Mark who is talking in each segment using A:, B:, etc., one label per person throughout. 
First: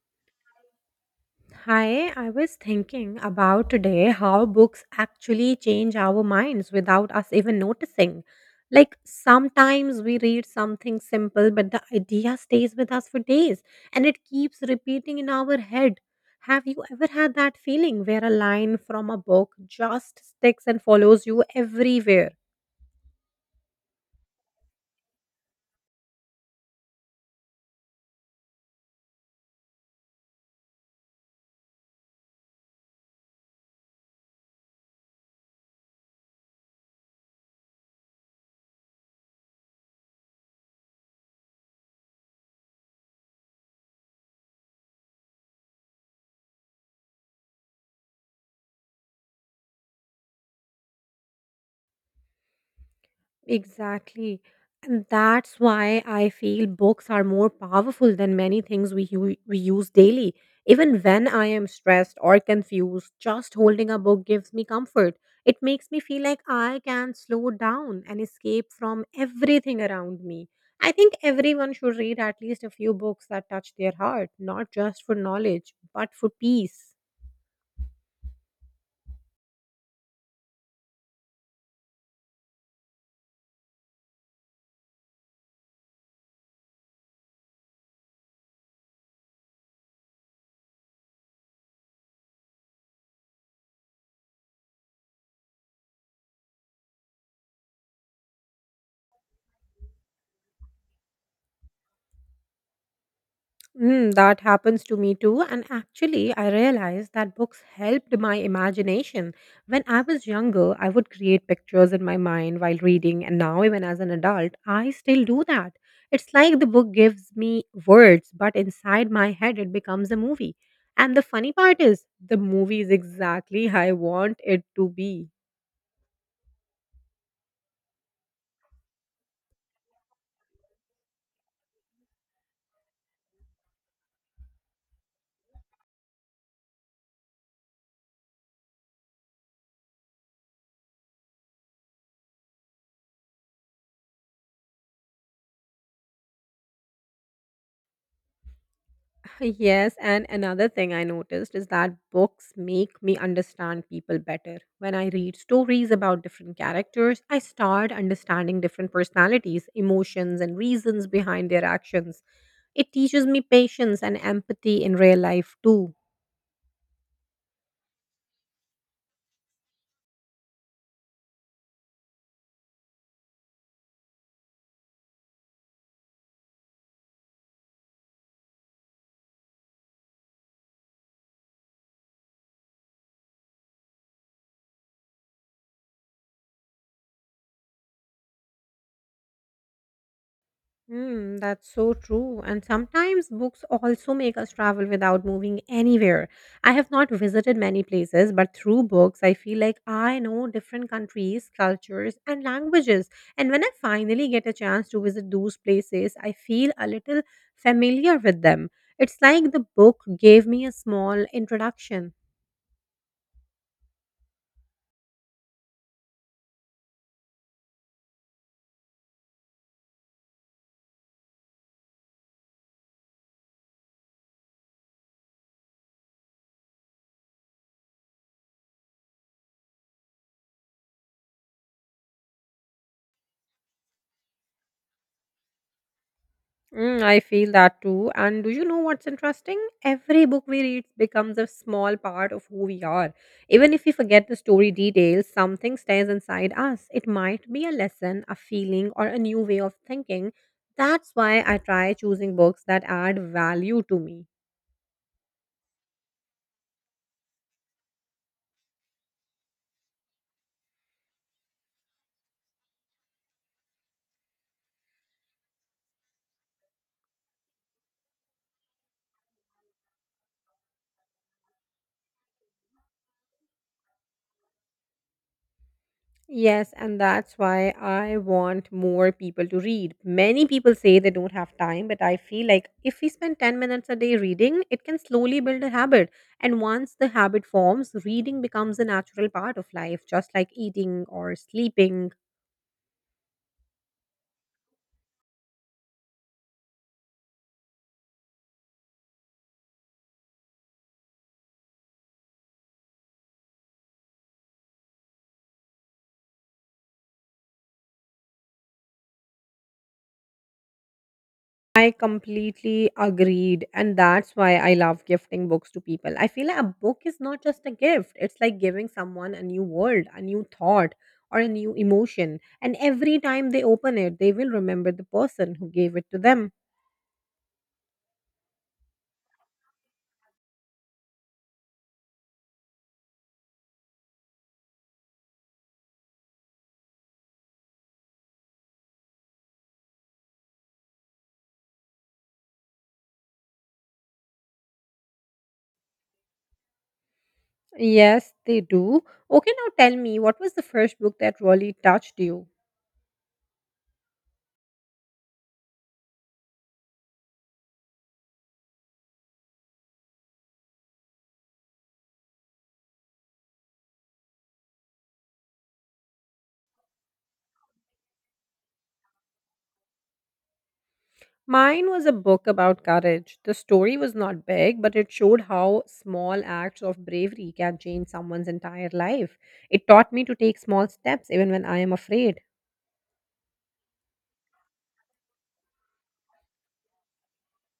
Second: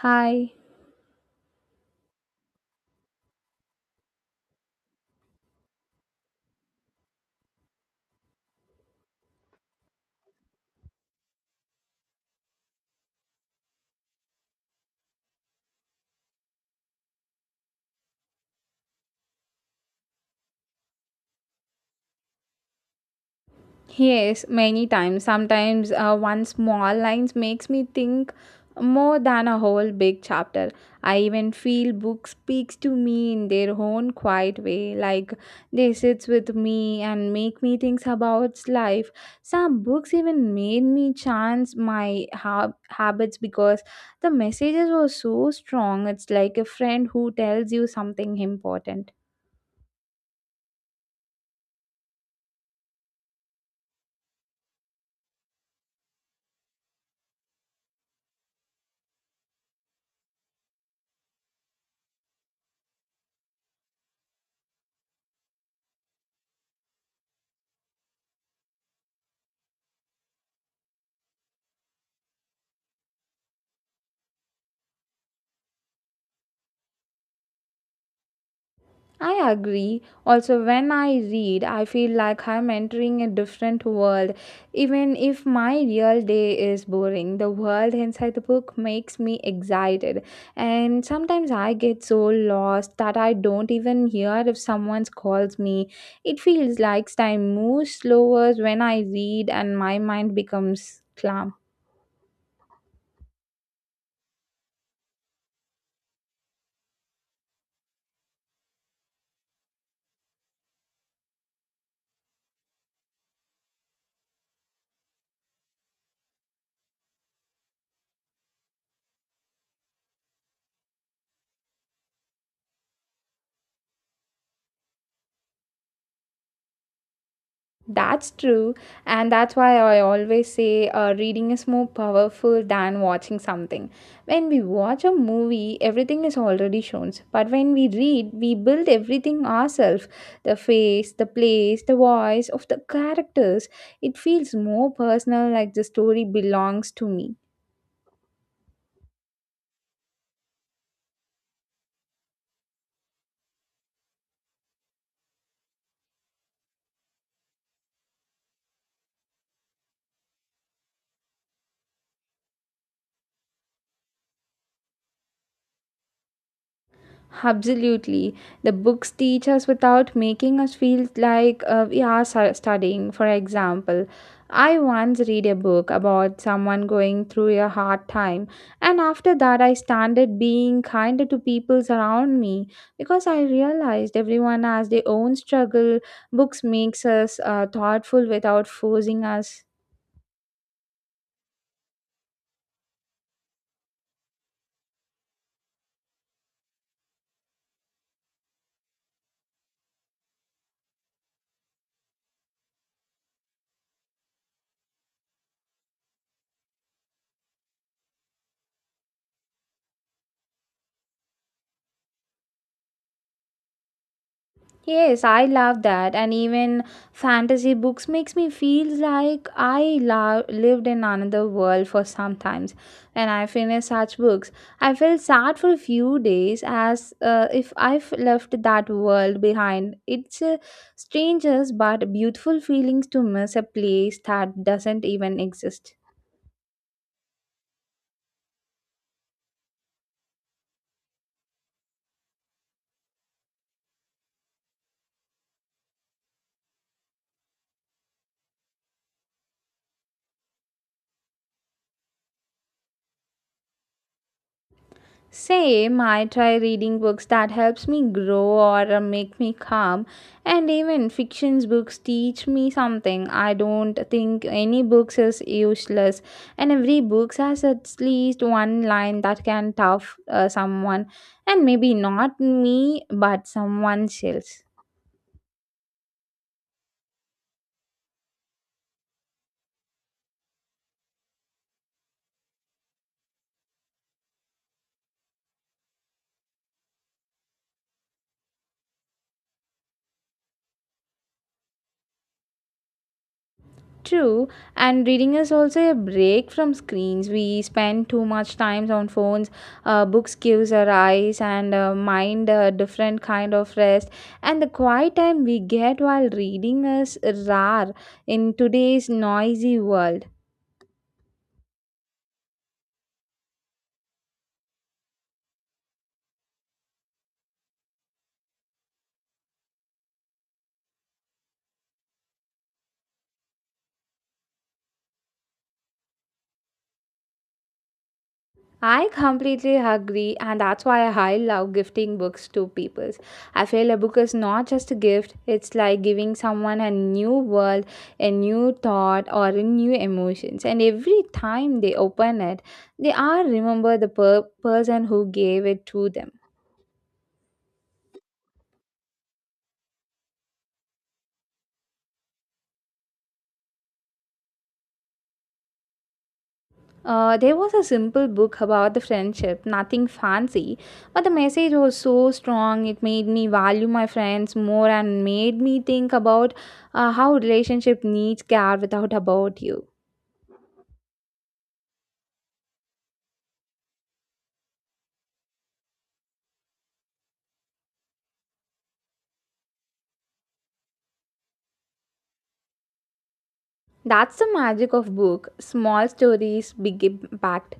A: Hi.
B: Hi, I was thinking about today how books actually change our minds without us even noticing. Like sometimes we read something simple, but the idea stays with us for days and it keeps repeating in our head. Have you ever had that feeling where a line from a book just sticks and follows you everywhere?
A: Yes, many times. Sometimes one small line makes me think more than a whole big chapter. I even feel book speaks to me in their own quiet way. Like they sits with me and make me think about life. Some books even made me habits because the messages were so strong. It's like a friend who tells you something important.
B: Exactly. And that's why I feel books are more powerful than many things we use daily. Even when I am stressed or confused, just holding a book gives me comfort. It makes me feel like I can slow down and escape from everything around me. I think everyone should read at least a few books that touch their heart, not just for knowledge, but for peace.
A: I agree. Also, when I read, I feel like I'm entering a different world. Even if my real day is boring, the world inside the book makes me excited. And sometimes I get so lost that I don't even hear if someone calls me. It feels like time moves slower when I read and my mind becomes calm.
B: Mm, that happens to me too. And actually, I realized that books helped my imagination. When I was younger, I would create pictures in my mind while reading. And now, even as an adult, I still do that. It's like the book gives me words, but inside my head, it becomes a movie. And the funny part is, the movie is exactly how I want it to be.
A: That's true, and that's why I always say reading is more powerful than watching something. When we watch a movie, everything is already shown, but when we read, we build everything ourselves the face, the place, the voice of the characters. It feels more personal, like the story belongs to me.
B: Yes, and another thing I noticed is that books make me understand people better. When I read stories about different characters, I start understanding different personalities, emotions, and reasons behind their actions. It teaches me patience and empathy in real life too.
A: Absolutely. The books teach us without making us feel like we are studying. For example, I once read a book about someone going through a hard time, and after that, I started being kinder to people around me because I realized everyone has their own struggle. Books makes us thoughtful without forcing us.
B: Mm, that's so true. And sometimes books also make us travel without moving anywhere. I have not visited many places, but through books, I feel like I know different countries, cultures, and languages. And when I finally get a chance to visit those places, I feel a little familiar with them. It's like the book gave me a small introduction.
A: Yes, I love that, and even fantasy books makes me feel like I lived in another world for sometimes. Times. When I finish such books, I feel sad for a few days, as if I've left that world behind. It's a strangers but beautiful feelings to miss a place that doesn't even exist.
B: Mm, I feel that too. And do you know what's interesting? Every book we read becomes a small part of who we are. Even if we forget the story details, something stays inside us. It might be a lesson, a feeling, or a new way of thinking. That's why I try choosing books that add value to me.
A: Same, I try reading books that helps me grow or make me calm and even fictions books teach me something. I don't think any books is useless and every book has at least one line that can tough someone and maybe not me but someone else.
B: Yes, and that's why I want more people to read. Many people say they don't have time, but I feel like if we spend 10 minutes a day reading, it can slowly build a habit. And once the habit forms, reading becomes a natural part of life, just like eating or sleeping.
A: True, and reading is also a break from screens. We spend too much time on phones. Books gives our eyes and mind a different kind of rest. And the quiet time we get while reading is rare in today's noisy world.
B: I completely agreed. And that's why I love gifting books to people. I feel like a book is not just a gift, it's like giving someone a new world, a new thought, or a new emotion. And every time they open it, they will remember the person who gave it to them.
A: I completely agree, and that's why I love gifting books to people. I feel a book is not just a gift, it's like giving someone a new world, a new thought, or a new emotions. And every time they open it, they are remember the person who gave it to them.
B: Yes, they do. Okay, now tell me, what was the first book that really touched you?
A: There was a simple book about the friendship, nothing fancy, but the message was so strong. It made me value my friends more and made me think about how relationship needs care without about you.
B: Mine was a book about courage. The story was not big, but it showed how small acts of bravery can change someone's entire life. It taught me to take small steps even when I am afraid.
A: That's the magic of book. Small stories, big impact.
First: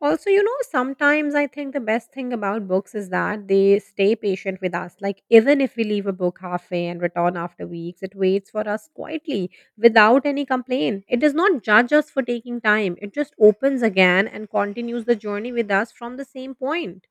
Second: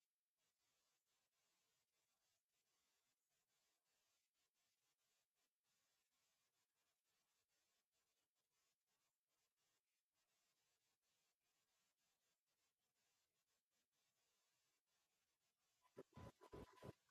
B: Also, you know, sometimes I think the best thing about books is that they stay patient with us. Like, even if we leave a book halfway and return after weeks, it waits for us quietly without any complaint. It does not judge us for taking time, it just opens again and continues the journey with us from the same point.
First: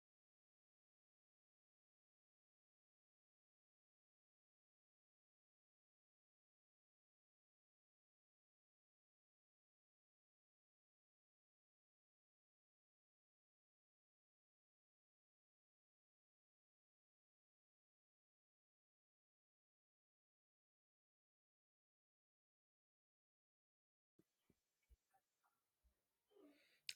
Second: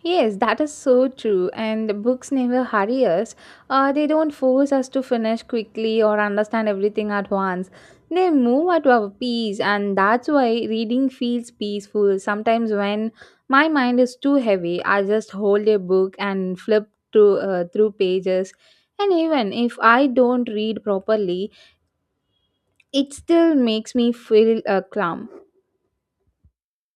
A: Yes, that is so true. And the books never hurry us. They don't force us to finish quickly or understand everything at once. They move at our pace, and that's why reading feels peaceful. Sometimes when my mind is too heavy, I just hold a book and flip to through pages. And even if I don't read properly, it still makes me feel calm.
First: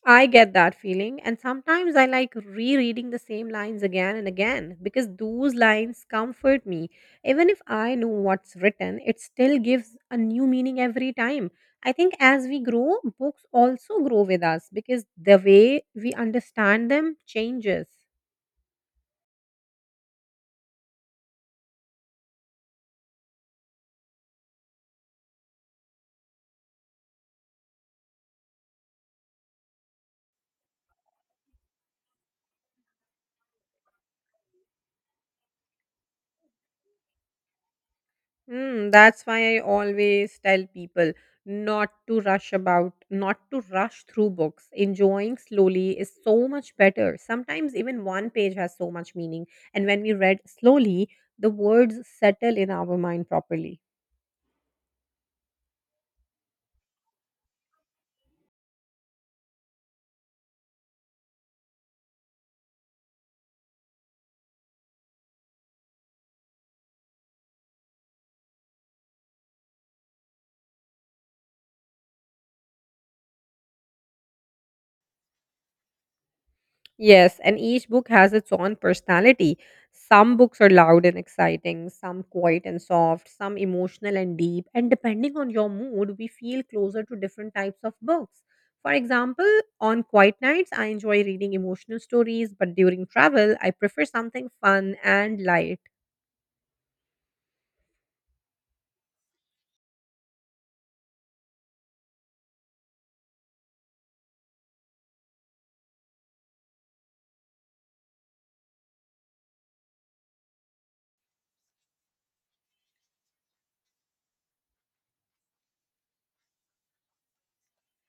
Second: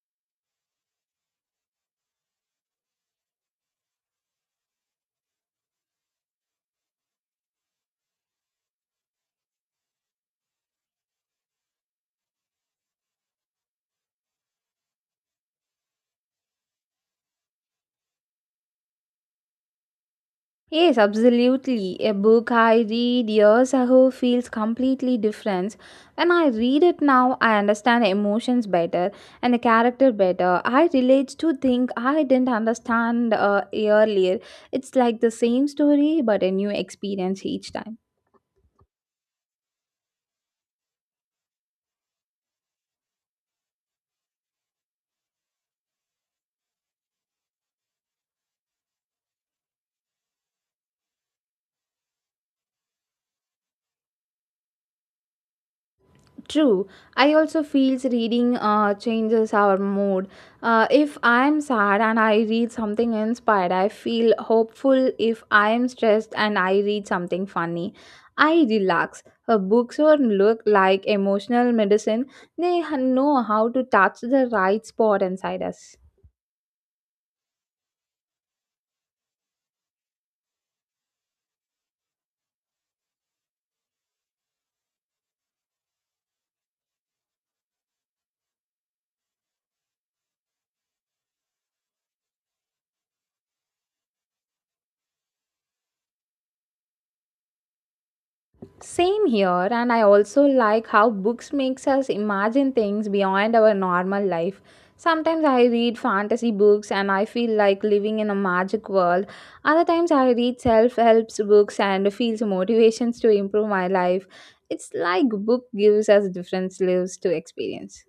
B: I get that feeling, and sometimes I like rereading the same lines again and again because those lines comfort me. Even if I know what's written, it still gives a new meaning every time. I think as we grow, books also grow with us because the way we understand them changes.
A: Yes, absolutely. A book I read years ago feels completely different. When I read it now, I understand emotions better and the character better. I relate to things I didn't understand earlier. It's like the same story, but a new experience each time.
B: Mm, that's why I always tell people not to rush about, not to rush through books. Enjoying slowly is so much better. Sometimes even one page has so much meaning. And when we read slowly, the words settle in our mind properly.
A: True. I also feels reading changes our mood. If I am sad and I read something inspired, I feel hopeful. If I am stressed and I read something funny, I relax. Her books or look like emotional medicine. They know how to touch the right spot inside us.
B: Yes, and each book has its own personality. Some books are loud and exciting, some quiet and soft, some emotional and deep, and depending on your mood, we feel closer to different types of books. For example, on quiet nights, I enjoy reading emotional stories, but during travel, I prefer something fun and light.
A: Same here, and I also like how books makes us imagine things beyond our normal life. Sometimes I read fantasy books and I feel like living in a magic world. Other times I read self-help books and feels motivations to improve my life. It's like book gives us different lives to experience.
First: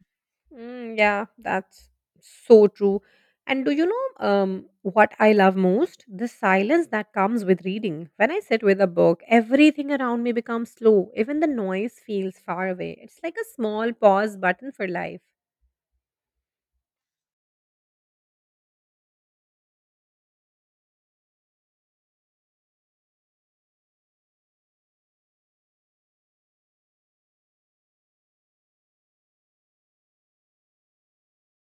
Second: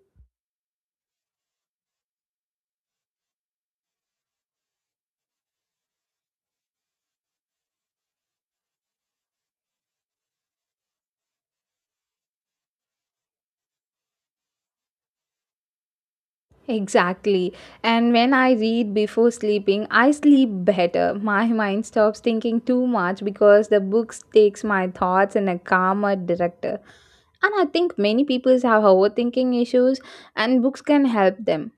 B: Mm, yeah, that's so true. And do you know, what I love most? The silence that comes with reading. When I sit with a book, everything around me becomes slow. Even the noise feels far away. It's like a small pause button for life.
A: Exactly. And when I read before sleeping, I sleep better. My mind stops thinking too much because the book takes my thoughts in a calmer director. And I think many people have overthinking issues and books can help them.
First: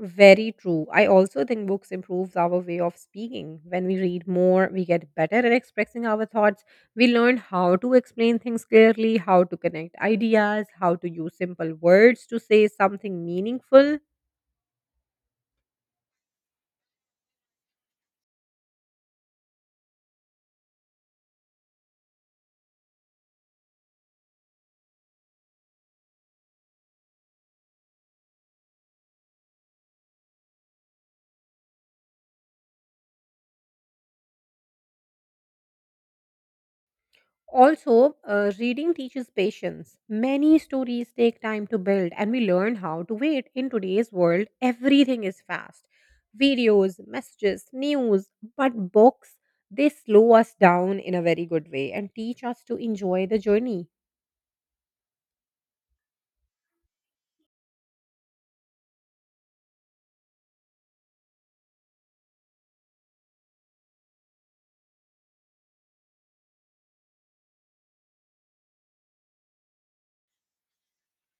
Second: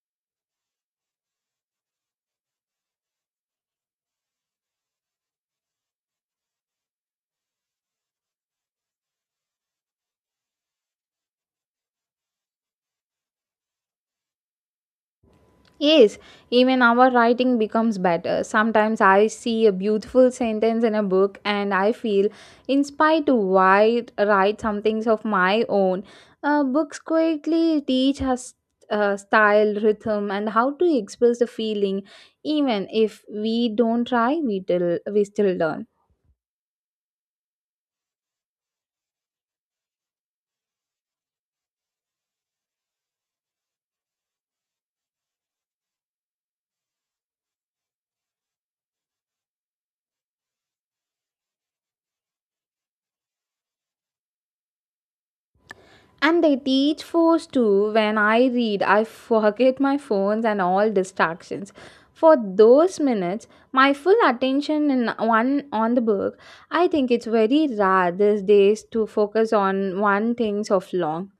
B: Very true. I also think books improves our way of speaking. When we read more, we get better at expressing our thoughts. We learn how to explain things clearly, how to connect ideas, how to use simple words to say something meaningful.
A: Yes, even our writing becomes better. Sometimes I see a beautiful sentence in a book and I feel inspired to write some things of my own. Books quickly teach us style, rhythm, and how to express the feeling. Even if we don't try, we still learn.
B: Also, reading teaches patience. Many stories take time to build, and we learn how to wait. In today's world, everything is fast videos, messages, news, but books, they slow us down in a very good way and teach us to enjoy the journey.
A: And they teach force too. When I read, I forget my phones and all distractions. For those minutes, my full attention in one on the book. I think it's very rare these days to focus on one thing so long.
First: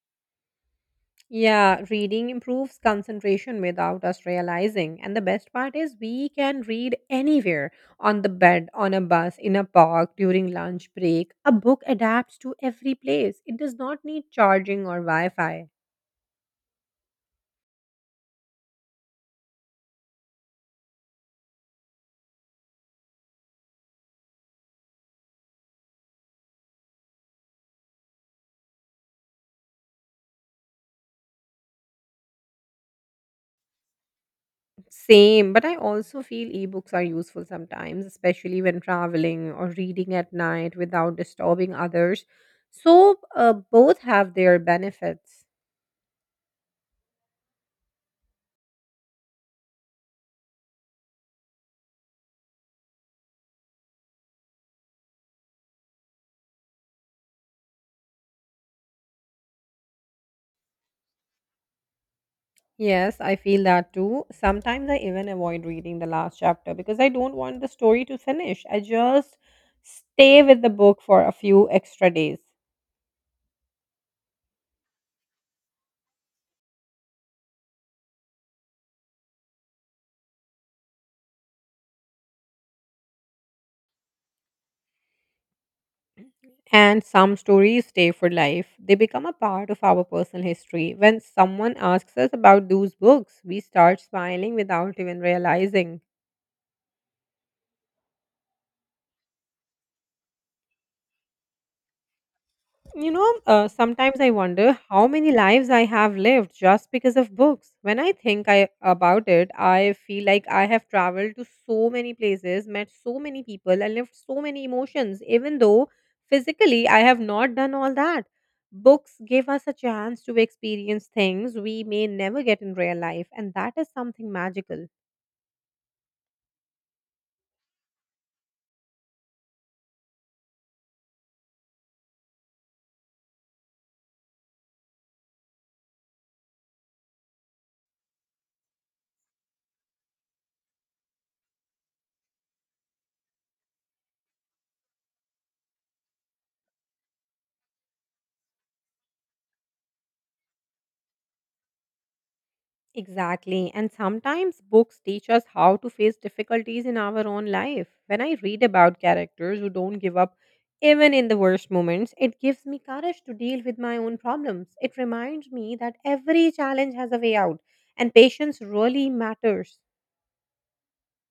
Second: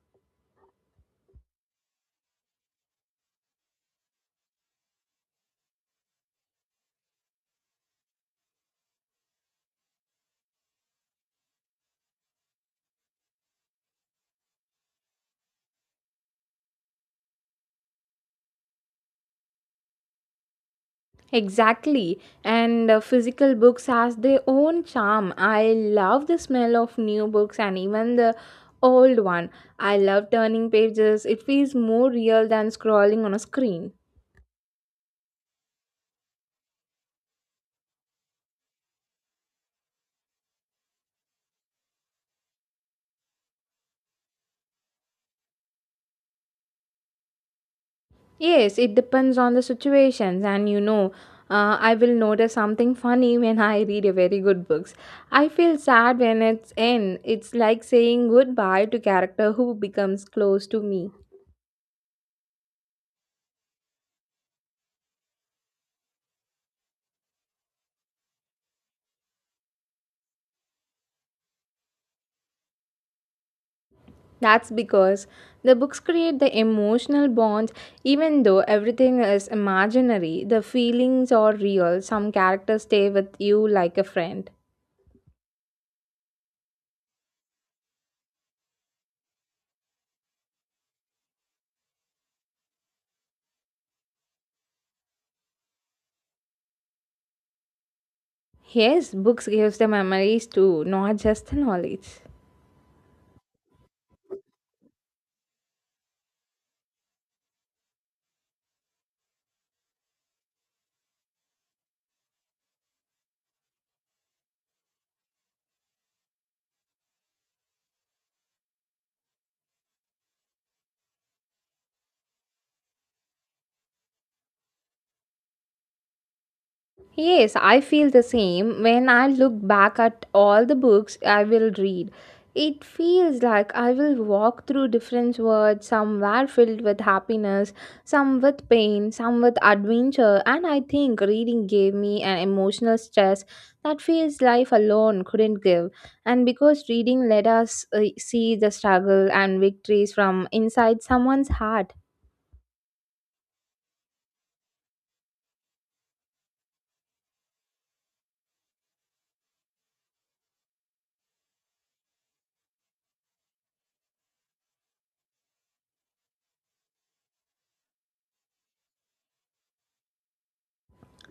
B: Yeah, reading improves concentration without us realizing. And the best part is, we can read anywhere on the bed, on a bus, in a park, during lunch break. A book adapts to every place, it does not need charging or Wi Fi.
A: Exactly. And physical books has their own charm. I love the smell of new books and even the old one. I love turning pages. It feels more real than scrolling on a screen.
B: Same, but I also feel ebooks are useful sometimes, especially when traveling or reading at night without disturbing others. So, both have their benefits.
A: Yes, it depends on the situations and you know, I will notice something funny when I read a very good books. I feel sad when it's end. It's like saying goodbye to character who becomes close to me.
B: Yes, I feel that too. Sometimes I even avoid reading the last chapter because I don't want the story to finish. I just stay with the book for a few extra days.
A: That's because the books create the emotional bonds even though everything is imaginary, the feelings are real. Some characters stay with you like a friend.
B: And some stories stay for life. They become a part of our personal history. When someone asks us about those books, we start smiling without even realizing.
A: Yes, books gives the memories too, not just the knowledge.
B: You know, sometimes I wonder how many lives I have lived just because of books. When about it, I feel like I have traveled to so many places, met so many people, and lived so many emotions, even though physically I have not done all that. Books give us a chance to experience things we may never get in real life, and that is something magical.
A: Yes, I feel the same. When I look back at all the books I will read, it feels like I will walk through different worlds, some were filled with happiness, some with pain, some with adventure, and I think reading gave me an emotional stress that feels life alone couldn't give. And because reading let us see the struggle and victories from inside someone's heart.
B: Exactly. And sometimes books teach us how to face difficulties in our own life. When I read about characters who don't give up even in the worst moments, it gives me courage to deal with my own problems. It reminds me that every challenge has a way out and patience really matters.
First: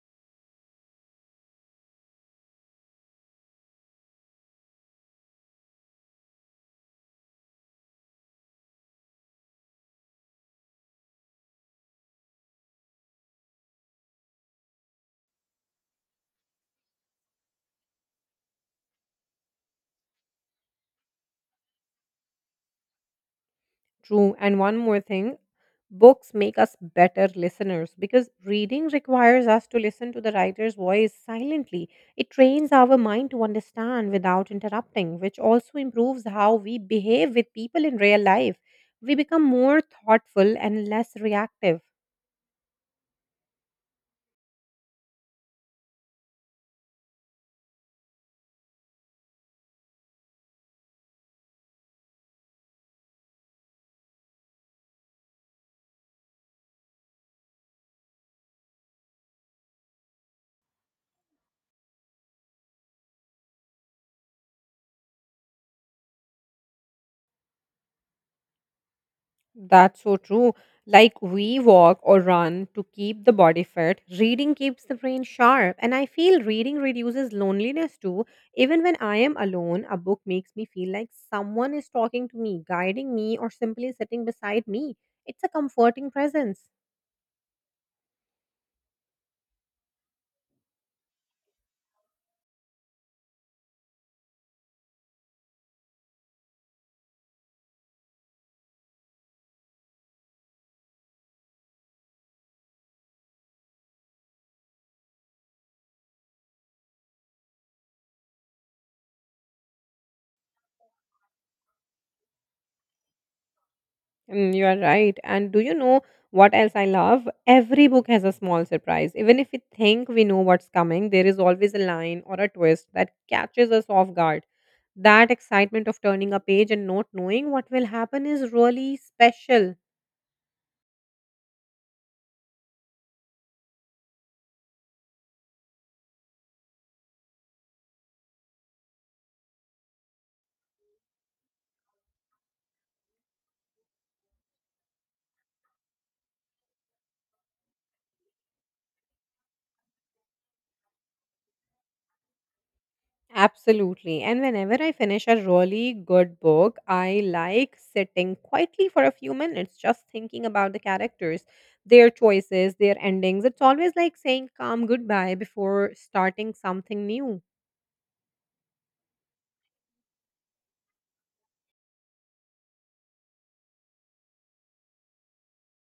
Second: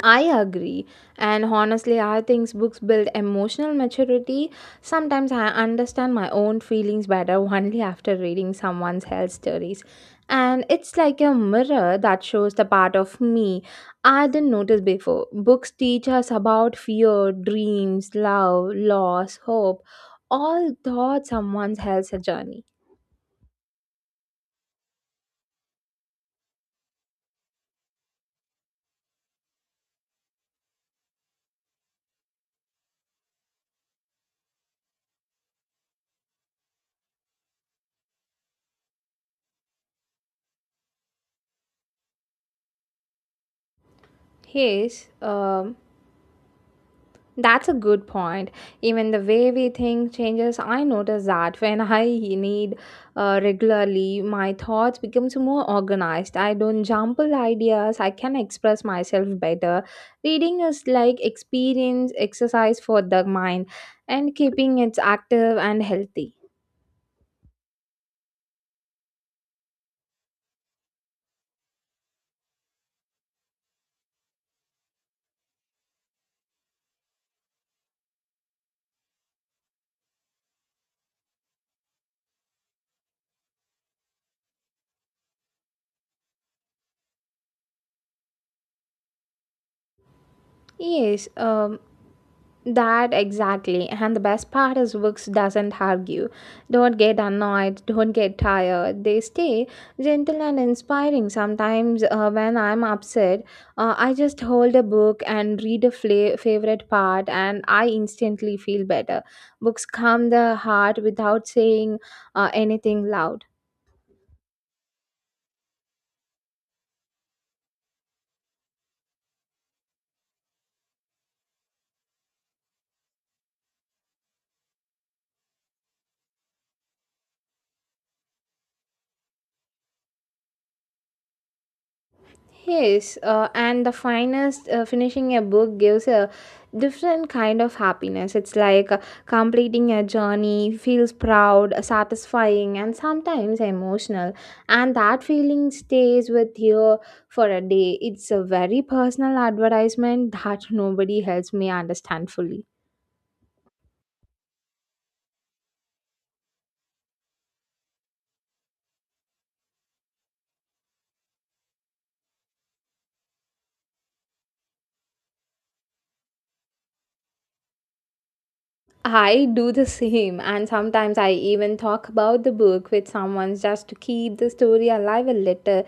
A: I agree. And honestly, I think books build emotional maturity. Sometimes I understand my own feelings better only after reading someone else's stories. And it's like a mirror that shows the part of me I didn't notice before. Books teach us about fear, dreams, love, loss, hope, all thought someone else's journey.
B: True. And one more thing books make us better listeners because reading requires us to listen to the writer's voice silently. It trains our mind to understand without interrupting, which also improves how we behave with people in real life. We become more thoughtful and less reactive.
A: Yes, that's a good point. Even the way we think changes. I notice that when I need regularly, my thoughts becomes more organized. I don't jumble ideas. I can express myself better. Reading is like experience exercise for the mind and keeping it active and healthy.
B: That's so true. Like we walk or run to keep the body fit, reading keeps the brain sharp. And I feel reading reduces loneliness too. Even when I am alone, a book makes me feel like someone is talking to me, guiding me, or simply sitting beside me. It's a comforting presence.
A: Yes, that exactly. And the best part is books doesn't argue. Don't get annoyed, don't get tired. They stay gentle and inspiring. Sometimes when I'm upset, I just hold a book and read a favorite part and I instantly feel better. Books calm the heart without saying anything loud.
B: Mm, you are right. And do you know what else I love? Every book has a small surprise. Even if we think we know what's coming, there is always a line or a twist that catches us off guard. That excitement of turning a page and not knowing what will happen is really special.
A: Yes, and the finest finishing a book gives a different kind of happiness. It's like completing a journey feels proud, satisfying, and sometimes emotional. And that feeling stays with you for a day. It's a very personal advertisement that nobody else may understand fully.
B: Absolutely. And whenever I finish a really good book, I like sitting quietly for a few minutes just thinking about the characters, their choices, their endings. It's always like saying calm goodbye before starting something new.
A: I do the same, and sometimes I even talk about the book with someone just to keep the story alive a little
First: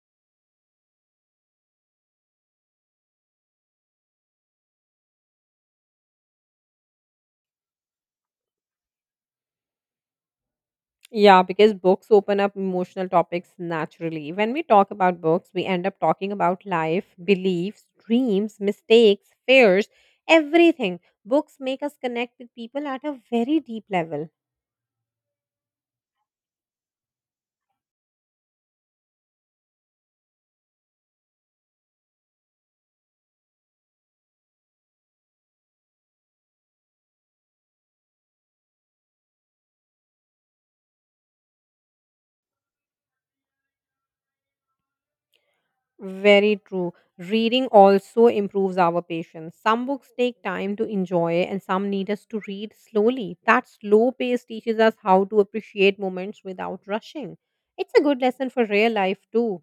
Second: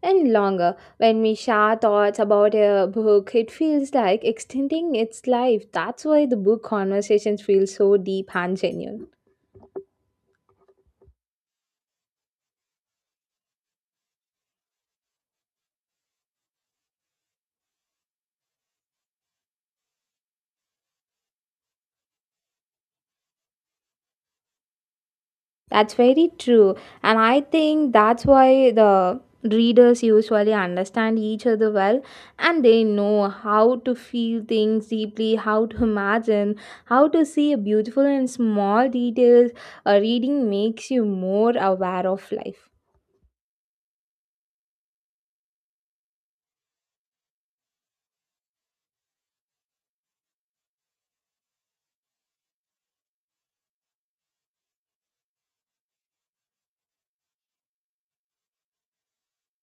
A: and longer. When we share thoughts about a book, it feels like extending its life. That's why the book conversations feel so deep and genuine.
B: Yeah, because books open up emotional topics naturally. When we talk about books, we end up talking about life, beliefs, dreams, mistakes, fears, everything. Books make us connect with people at a very deep level.
A: That's very true. And I think that's why the readers usually understand each other well and they know how to feel things deeply, how to imagine, how to see a beautiful and small details. A reading makes you more aware of life.
B: Very true. Reading also improves our patience. Some books take time to enjoy, and some need us to read slowly. That slow pace teaches us how to appreciate moments without rushing. It's a good lesson for real life, too.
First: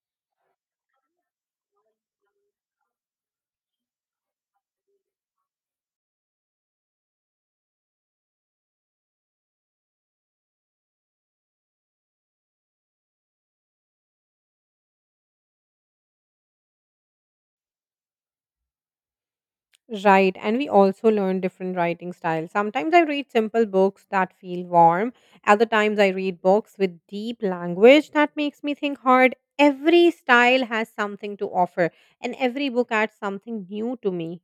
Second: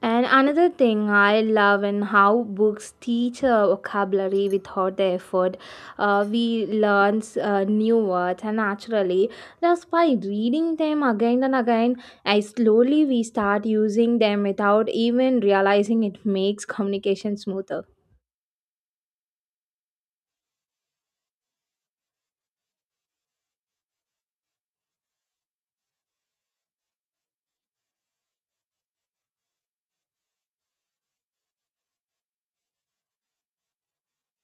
A: And another thing I love in how books teach vocabulary without the effort. We learn new words and naturally just by reading them again and again. I slowly we start using them without even realizing it makes communication smoother.
B: Right, and we also learn different writing styles. Sometimes I read simple books that feel warm, other times I read books with deep language that makes me think hard. Every style has something to offer, and every book adds something new to me.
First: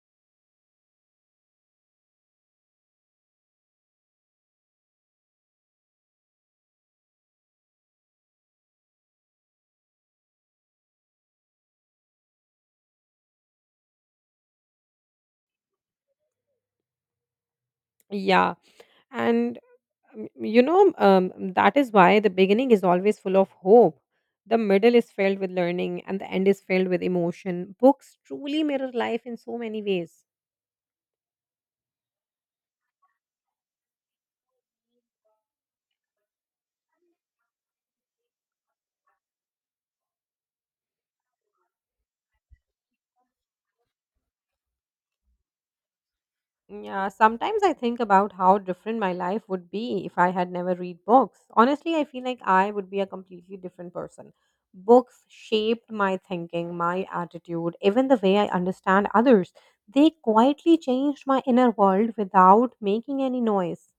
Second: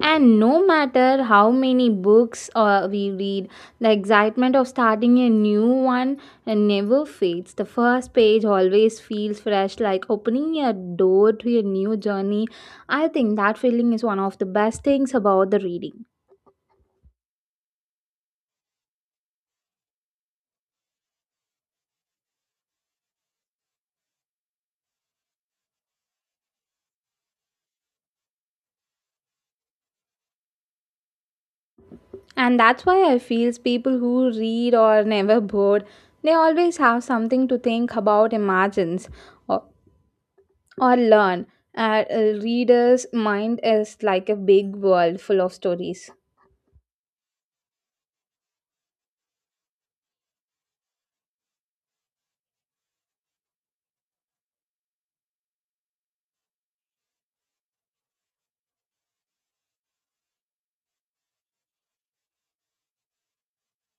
A: And no matter how many books we read, the excitement of starting a new one never fades. The first page always feels fresh, like opening a door to a new journey. I think that feeling is one of the best things about the reading.
B: Yeah. And that is why the beginning is always full of hope. The middle is filled with learning, and the end is filled with emotion. Books truly mirror life in so many ways.
A: And that's why I feel people who read or never bored, they always have something to think about, imagines, or or learn. A reader's mind is like a big world full of stories.
B: Yeah, sometimes I think about how different my life would be if I had never read books. Honestly, I feel like I would be a completely different person. Books shaped my thinking, my attitude, even the way I understand others. They quietly changed my inner world without making any noise.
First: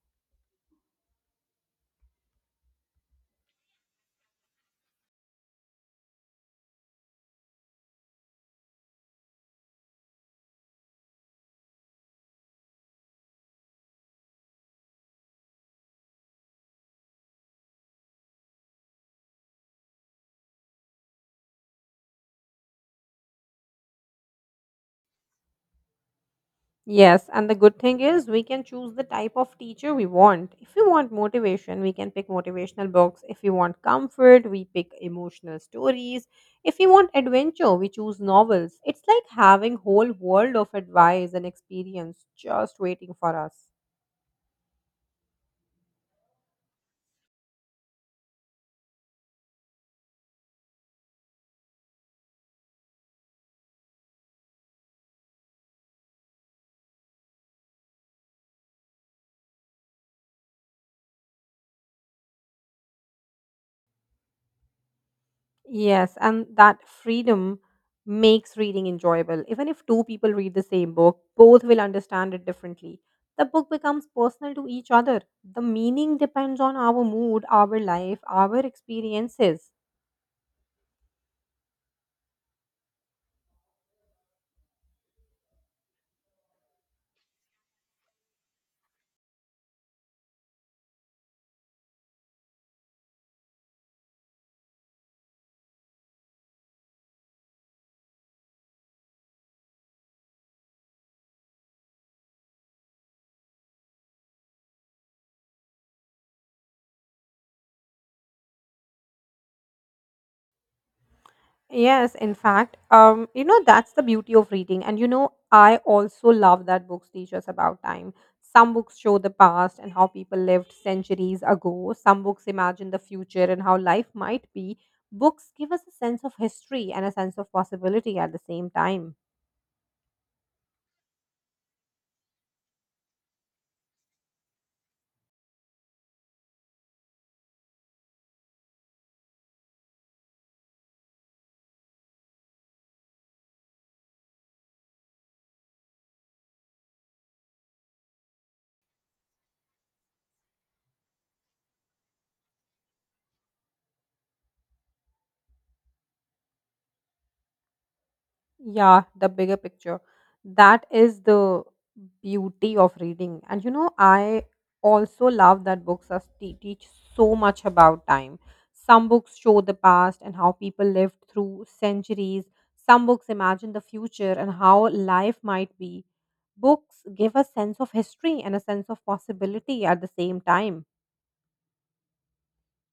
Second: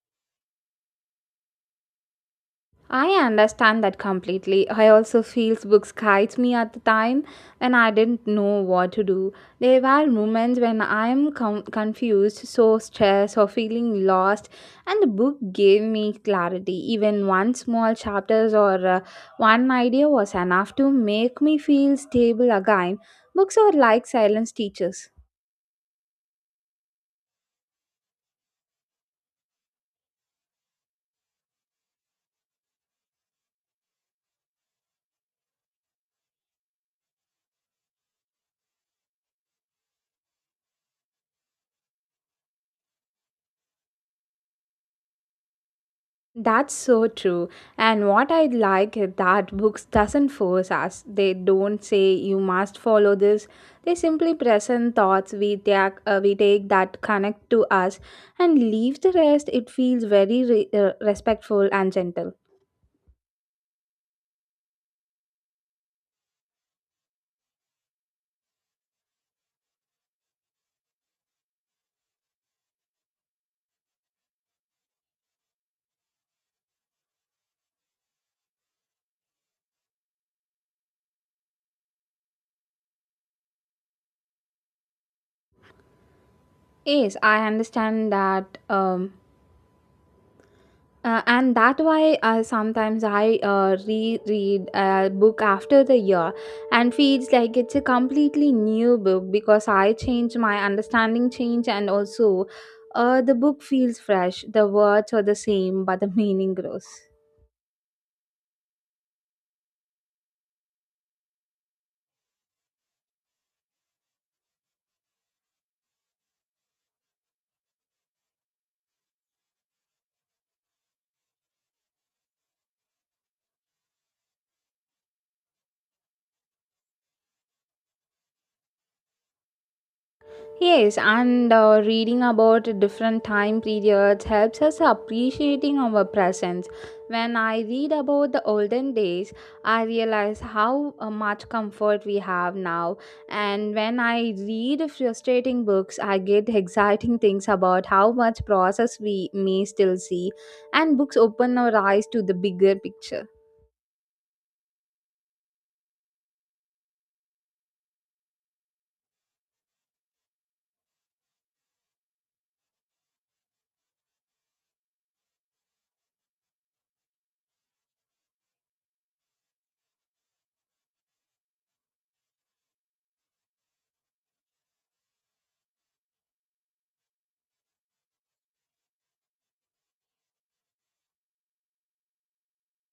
A: I understand that completely. I also feel books guides me at the time and I didn't know what to do. There were moments when I'm confused, so stressed or feeling lost and the book gave me clarity. Even one small chapters or one idea was enough to make me feel stable again. Books are like silence teachers.
B: Yes, and the good thing is we can choose the type of teacher we want. If we want motivation, we can pick motivational books. If we want comfort, we pick emotional stories. If we want adventure, we choose novels. It's like having whole world of advice and experience just waiting for us.
A: That's so true. And what I like is that books doesn't force us. They don't say you must follow this. They simply present thoughts we take that connect to us and leave the rest. It feels very respectful and gentle.
B: Yes, and that freedom makes reading enjoyable. Even if two people read the same book, both will understand it differently. The book becomes personal to each other. The meaning depends on our mood, our life, our experiences.
A: Yes, I understand that and that why sometimes I reread a book after the year and feels like it's a completely new book because I change my understanding change and also the book feels fresh. The words are the same but the meaning grows.
B: Yes, in fact, that's the beauty of reading. And you know, I also love that books teach us about time. Some books show the past and how people lived centuries ago. Some books imagine the future and how life might be. Books give us a sense of history and a sense of possibility at the same time.
A: Yes, and reading about different time periods helps us appreciating our presence. When I read about the olden days, I realize how much comfort we have now. And when I read frustrating books, I get exciting things about how much process we may still see. And books open our eyes to the bigger picture.
B: Yeah, the bigger picture. That is the beauty of reading. And you know, I also love that books teach so much about time. Some books show the past and how people lived through centuries. Some books imagine the future and how life might be. Books give a sense of history and a sense of possibility at the same time,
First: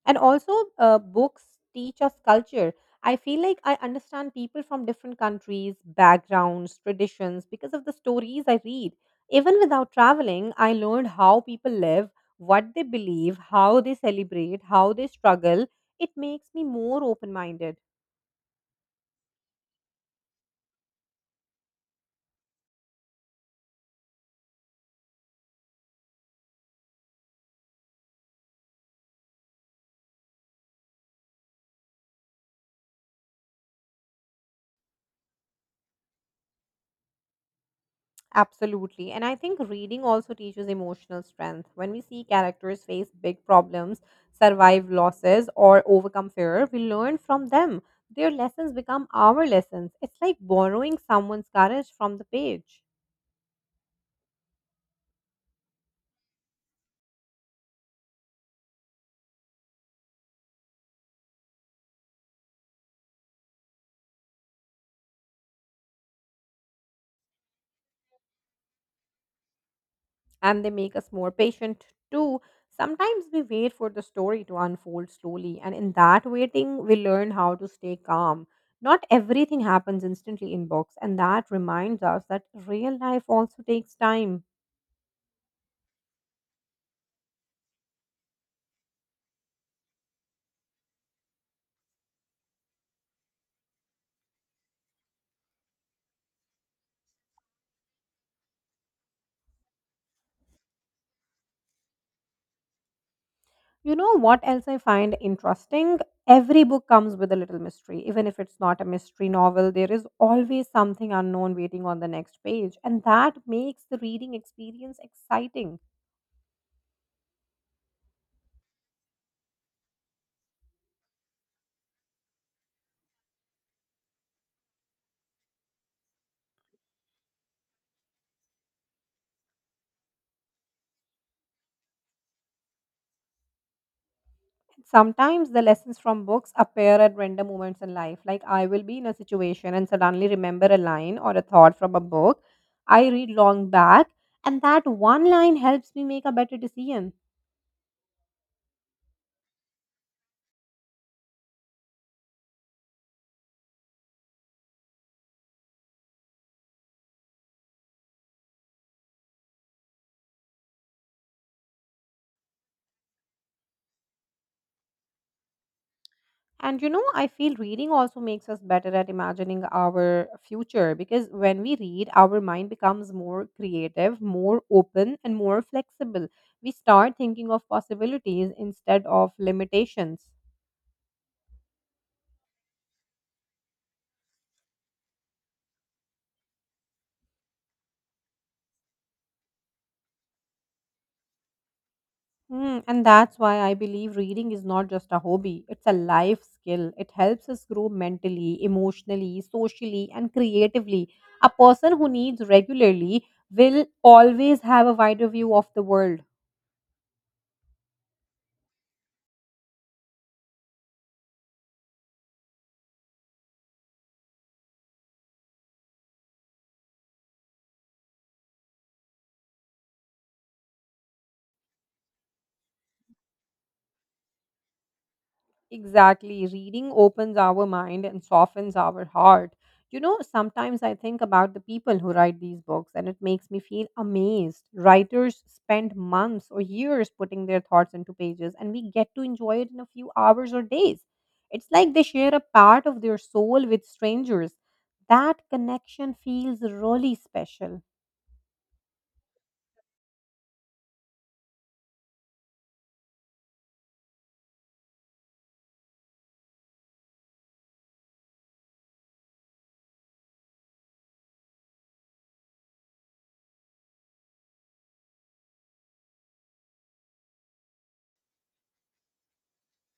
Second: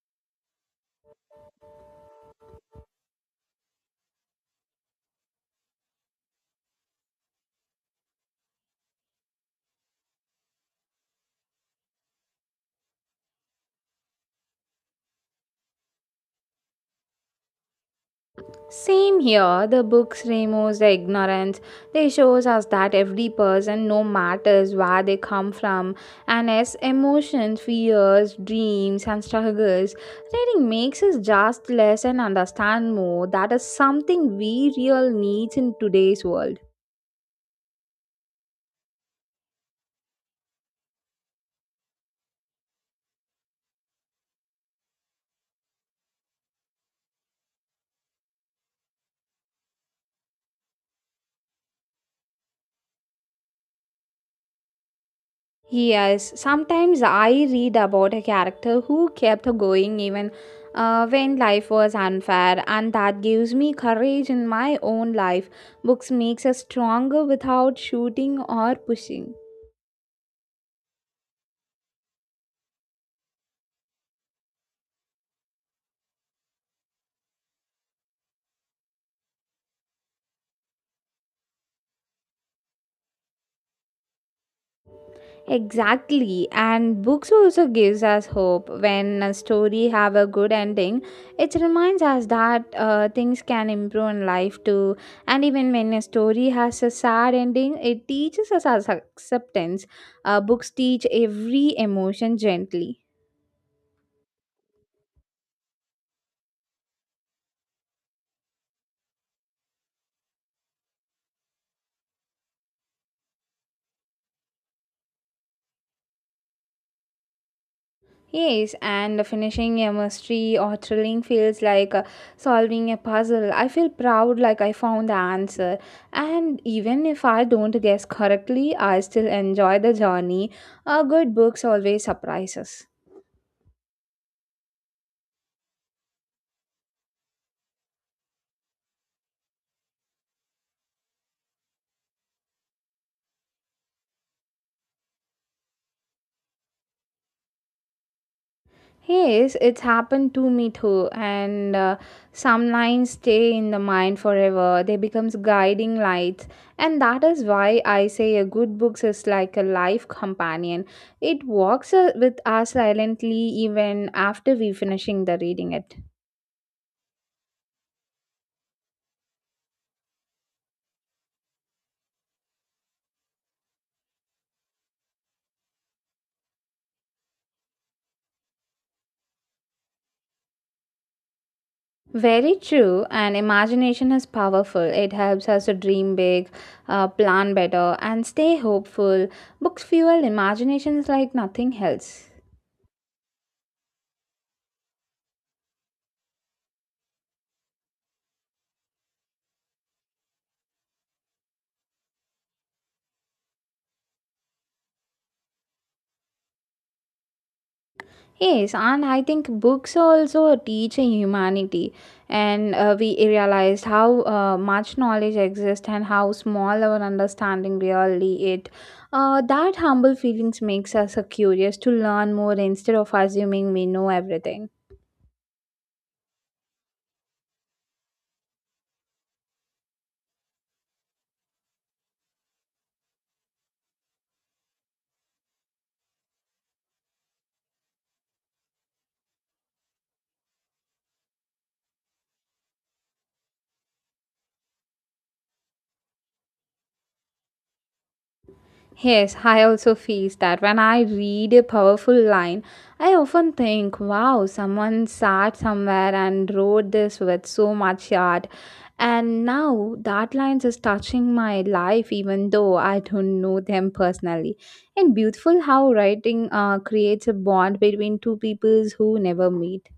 B: and also books teach us culture. I feel like I understand people from different countries, backgrounds, traditions because of the stories I read. Even without traveling, I learned how people live, what they believe, how they celebrate, how they struggle. It makes me more open minded.
A: Same here, the books remove the ignorance. They shows us that every person, no matters where they come from, and as emotions, fears, dreams, and struggles. Reading makes us just less and understand more. That is something we real needs in today's world.
B: Absolutely. And I think reading also teaches emotional strength. When we see characters face big problems, survive losses, or overcome fear, we learn from them. Their lessons become our lessons. It's like borrowing someone's courage from the page.
A: Yes, sometimes I read about a character who kept going even when life was unfair, and that gives me courage in my own life. Books makes us stronger without shooting or pushing.
B: And they make us more patient too. Sometimes we wait for the story to unfold slowly, and in that waiting, we learn how to stay calm. Not everything happens instantly in books, and that reminds us that real life also takes time.
A: Exactly, and books also gives us hope. When a story have a good ending, it reminds us that things can improve in life too. And even when a story has a sad ending, it teaches us as acceptance. Books teach every emotion gently.
B: You know what else I find interesting? Every book comes with a little mystery. Even if it's not a mystery novel, there is always something unknown waiting on the next page. And that makes the reading experience exciting.
A: Yes, and finishing a mystery or thrilling feels like solving a puzzle. I feel proud like I found the answer. And even if I don't guess correctly, I still enjoy the journey. Good books always surprise us.
B: And sometimes the lessons from books appear at random moments in life. Like, I will be in a situation and suddenly remember a line or a thought from a book I read long back, and that one line helps me make a better decision.
A: Yes, it's happened to me too, and some lines stay in the mind forever. They becomes guiding lights, and that is why I say a good book is like a life companion. It walks with us silently even after we finishing the reading it.
B: And you know, I feel reading also makes us better at imagining our future because when we read, our mind becomes more creative, more open, and more flexible. We start thinking of possibilities instead of limitations.
A: Very true, and imagination is powerful. It helps us to dream big, plan better, and stay hopeful. Books fuel imaginations like nothing else.
B: Hmm, and that's why I believe reading is not just a hobby, it's a life skill. It helps us grow mentally, emotionally, socially, and creatively. A person who reads regularly will always have a wider view of the world.
A: Yes, and I think books are also a teaching humanity, and we realized how much knowledge exists and how small our understanding really it. That humble feelings makes us curious to learn more instead of assuming we know everything.
B: Exactly. Reading opens our mind and softens our heart. You know, sometimes I think about the people who write these books and it makes me feel amazed. Writers spend months or years putting their thoughts into pages and we get to enjoy it in a few hours or days. It's like they share a part of their soul with strangers. That connection feels really special.
A: Yes, I also feel that when I read a powerful line, I often think, wow, someone sat somewhere and wrote this with so much art. And now that line is touching my life, even though I don't know them personally. And beautiful how writing creates a bond between two peoples who never meet.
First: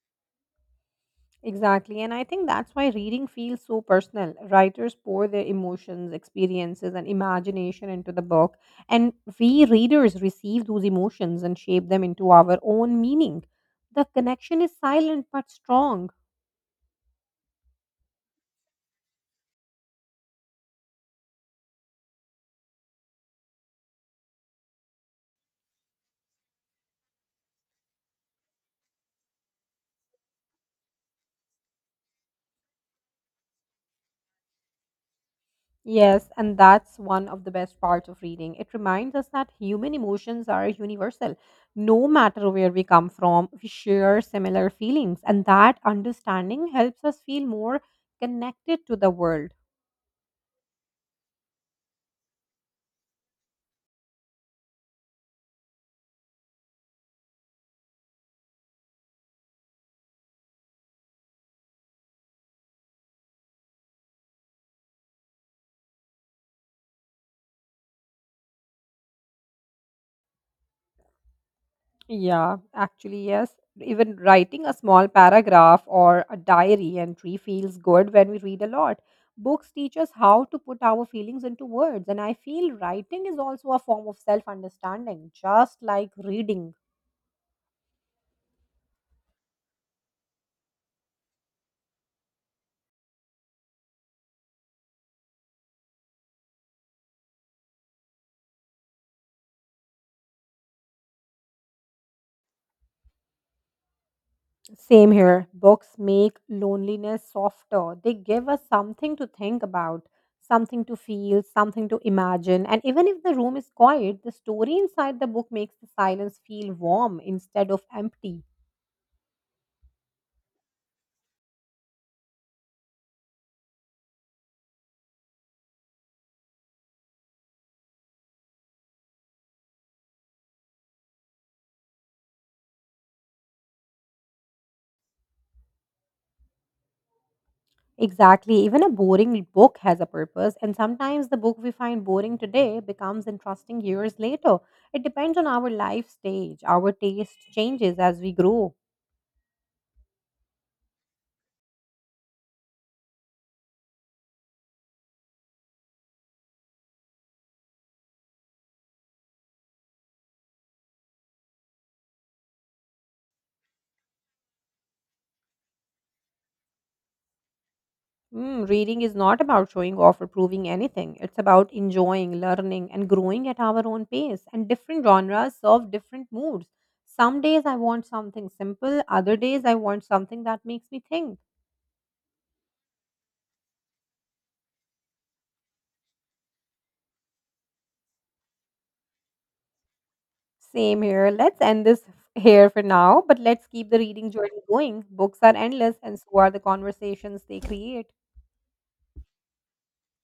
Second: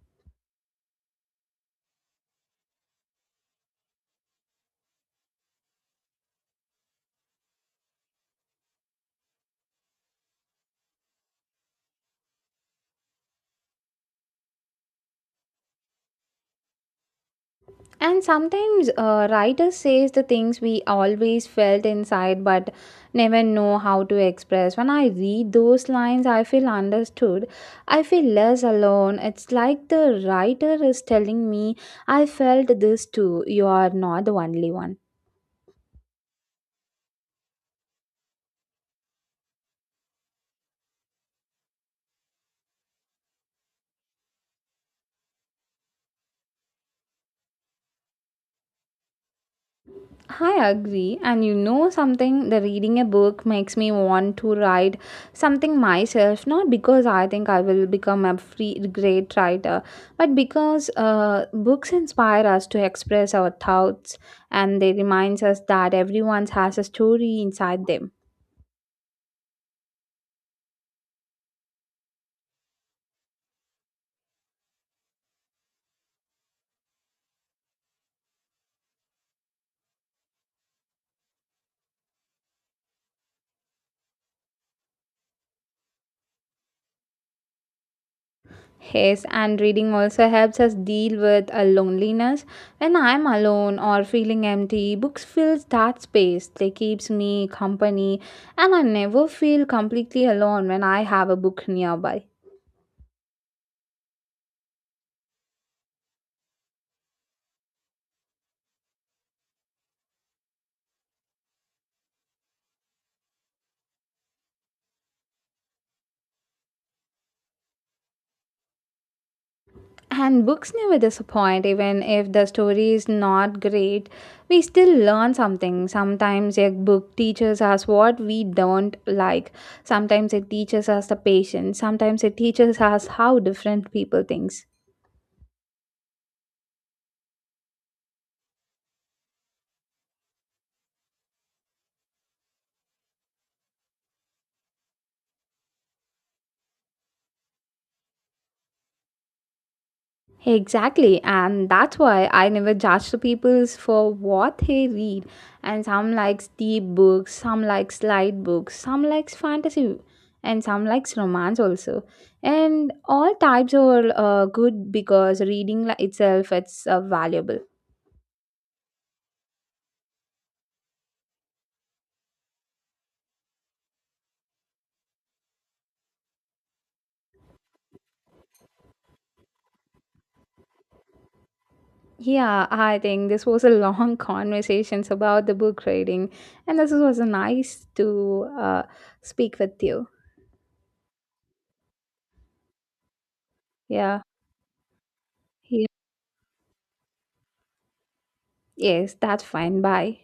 B: Exactly. And I think that's why reading feels so personal. Writers pour their emotions, experiences, and imagination into the book. And we readers receive those emotions and shape them into our own meaning. The connection is silent but strong.
A: And sometimes a writer says the things we always felt inside but never know how to express. When I read those lines, I feel understood. I feel less alone. It's like the writer is telling me, I felt this too. You are not the only one.
B: Yes, and that's one of the best parts of reading. It reminds us that human emotions are universal. No matter where we come from, we share similar feelings. And that understanding helps us feel more connected to the world.
A: I agree. And you know something, the reading a book makes me want to write something myself, not because I think I will become a free, great writer, but because books inspire us to express our thoughts and they reminds us that everyone has a story inside them.
B: Yeah, actually, yes. Even writing a small paragraph or a diary entry feels good when we read a lot. Books teach us how to put our feelings into words, and I feel writing is also a form of self understanding, just like reading.
A: Yes, and reading also helps us deal with a loneliness. When I'm alone or feeling empty, books fills that space. They keeps me company, and I never feel completely alone when I have a book nearby.
B: Same here. Books make loneliness softer, they give us something to think about, something to feel, something to imagine. And even if the room is quiet, the story inside the book makes the silence feel warm instead of empty.
A: And books never disappoint, even if the story is not great. We still learn something. Sometimes a book teaches us what we don't like. Sometimes it teaches us the patience. Sometimes it teaches us how different people think.
B: Exactly. Even a boring book has a purpose, and sometimes the book we find boring today becomes interesting years later. It depends on our life stage. Our taste changes as we grow.
A: Exactly, and that's why I never judge the peoples for what they read. And some likes deep books, some likes light books, some likes fantasy, and some likes romance also. And all types are good because reading itself it's valuable.
B: Mm, reading is not about showing off or proving anything, it's about enjoying, learning, and growing at our own pace. And different genres serve different moods. Some days I want something simple, other days I want something that makes me think.
A: Yeah, I think this was a long conversations about the book reading, and this was nice to speak with you.
B: Same here. Let's end this here for now, but let's keep the
A: Yeah,
B: reading journey going. Books are
A: yeah,
B: endless, and so are the conversations they create.
A: yes, that's fine. Bye.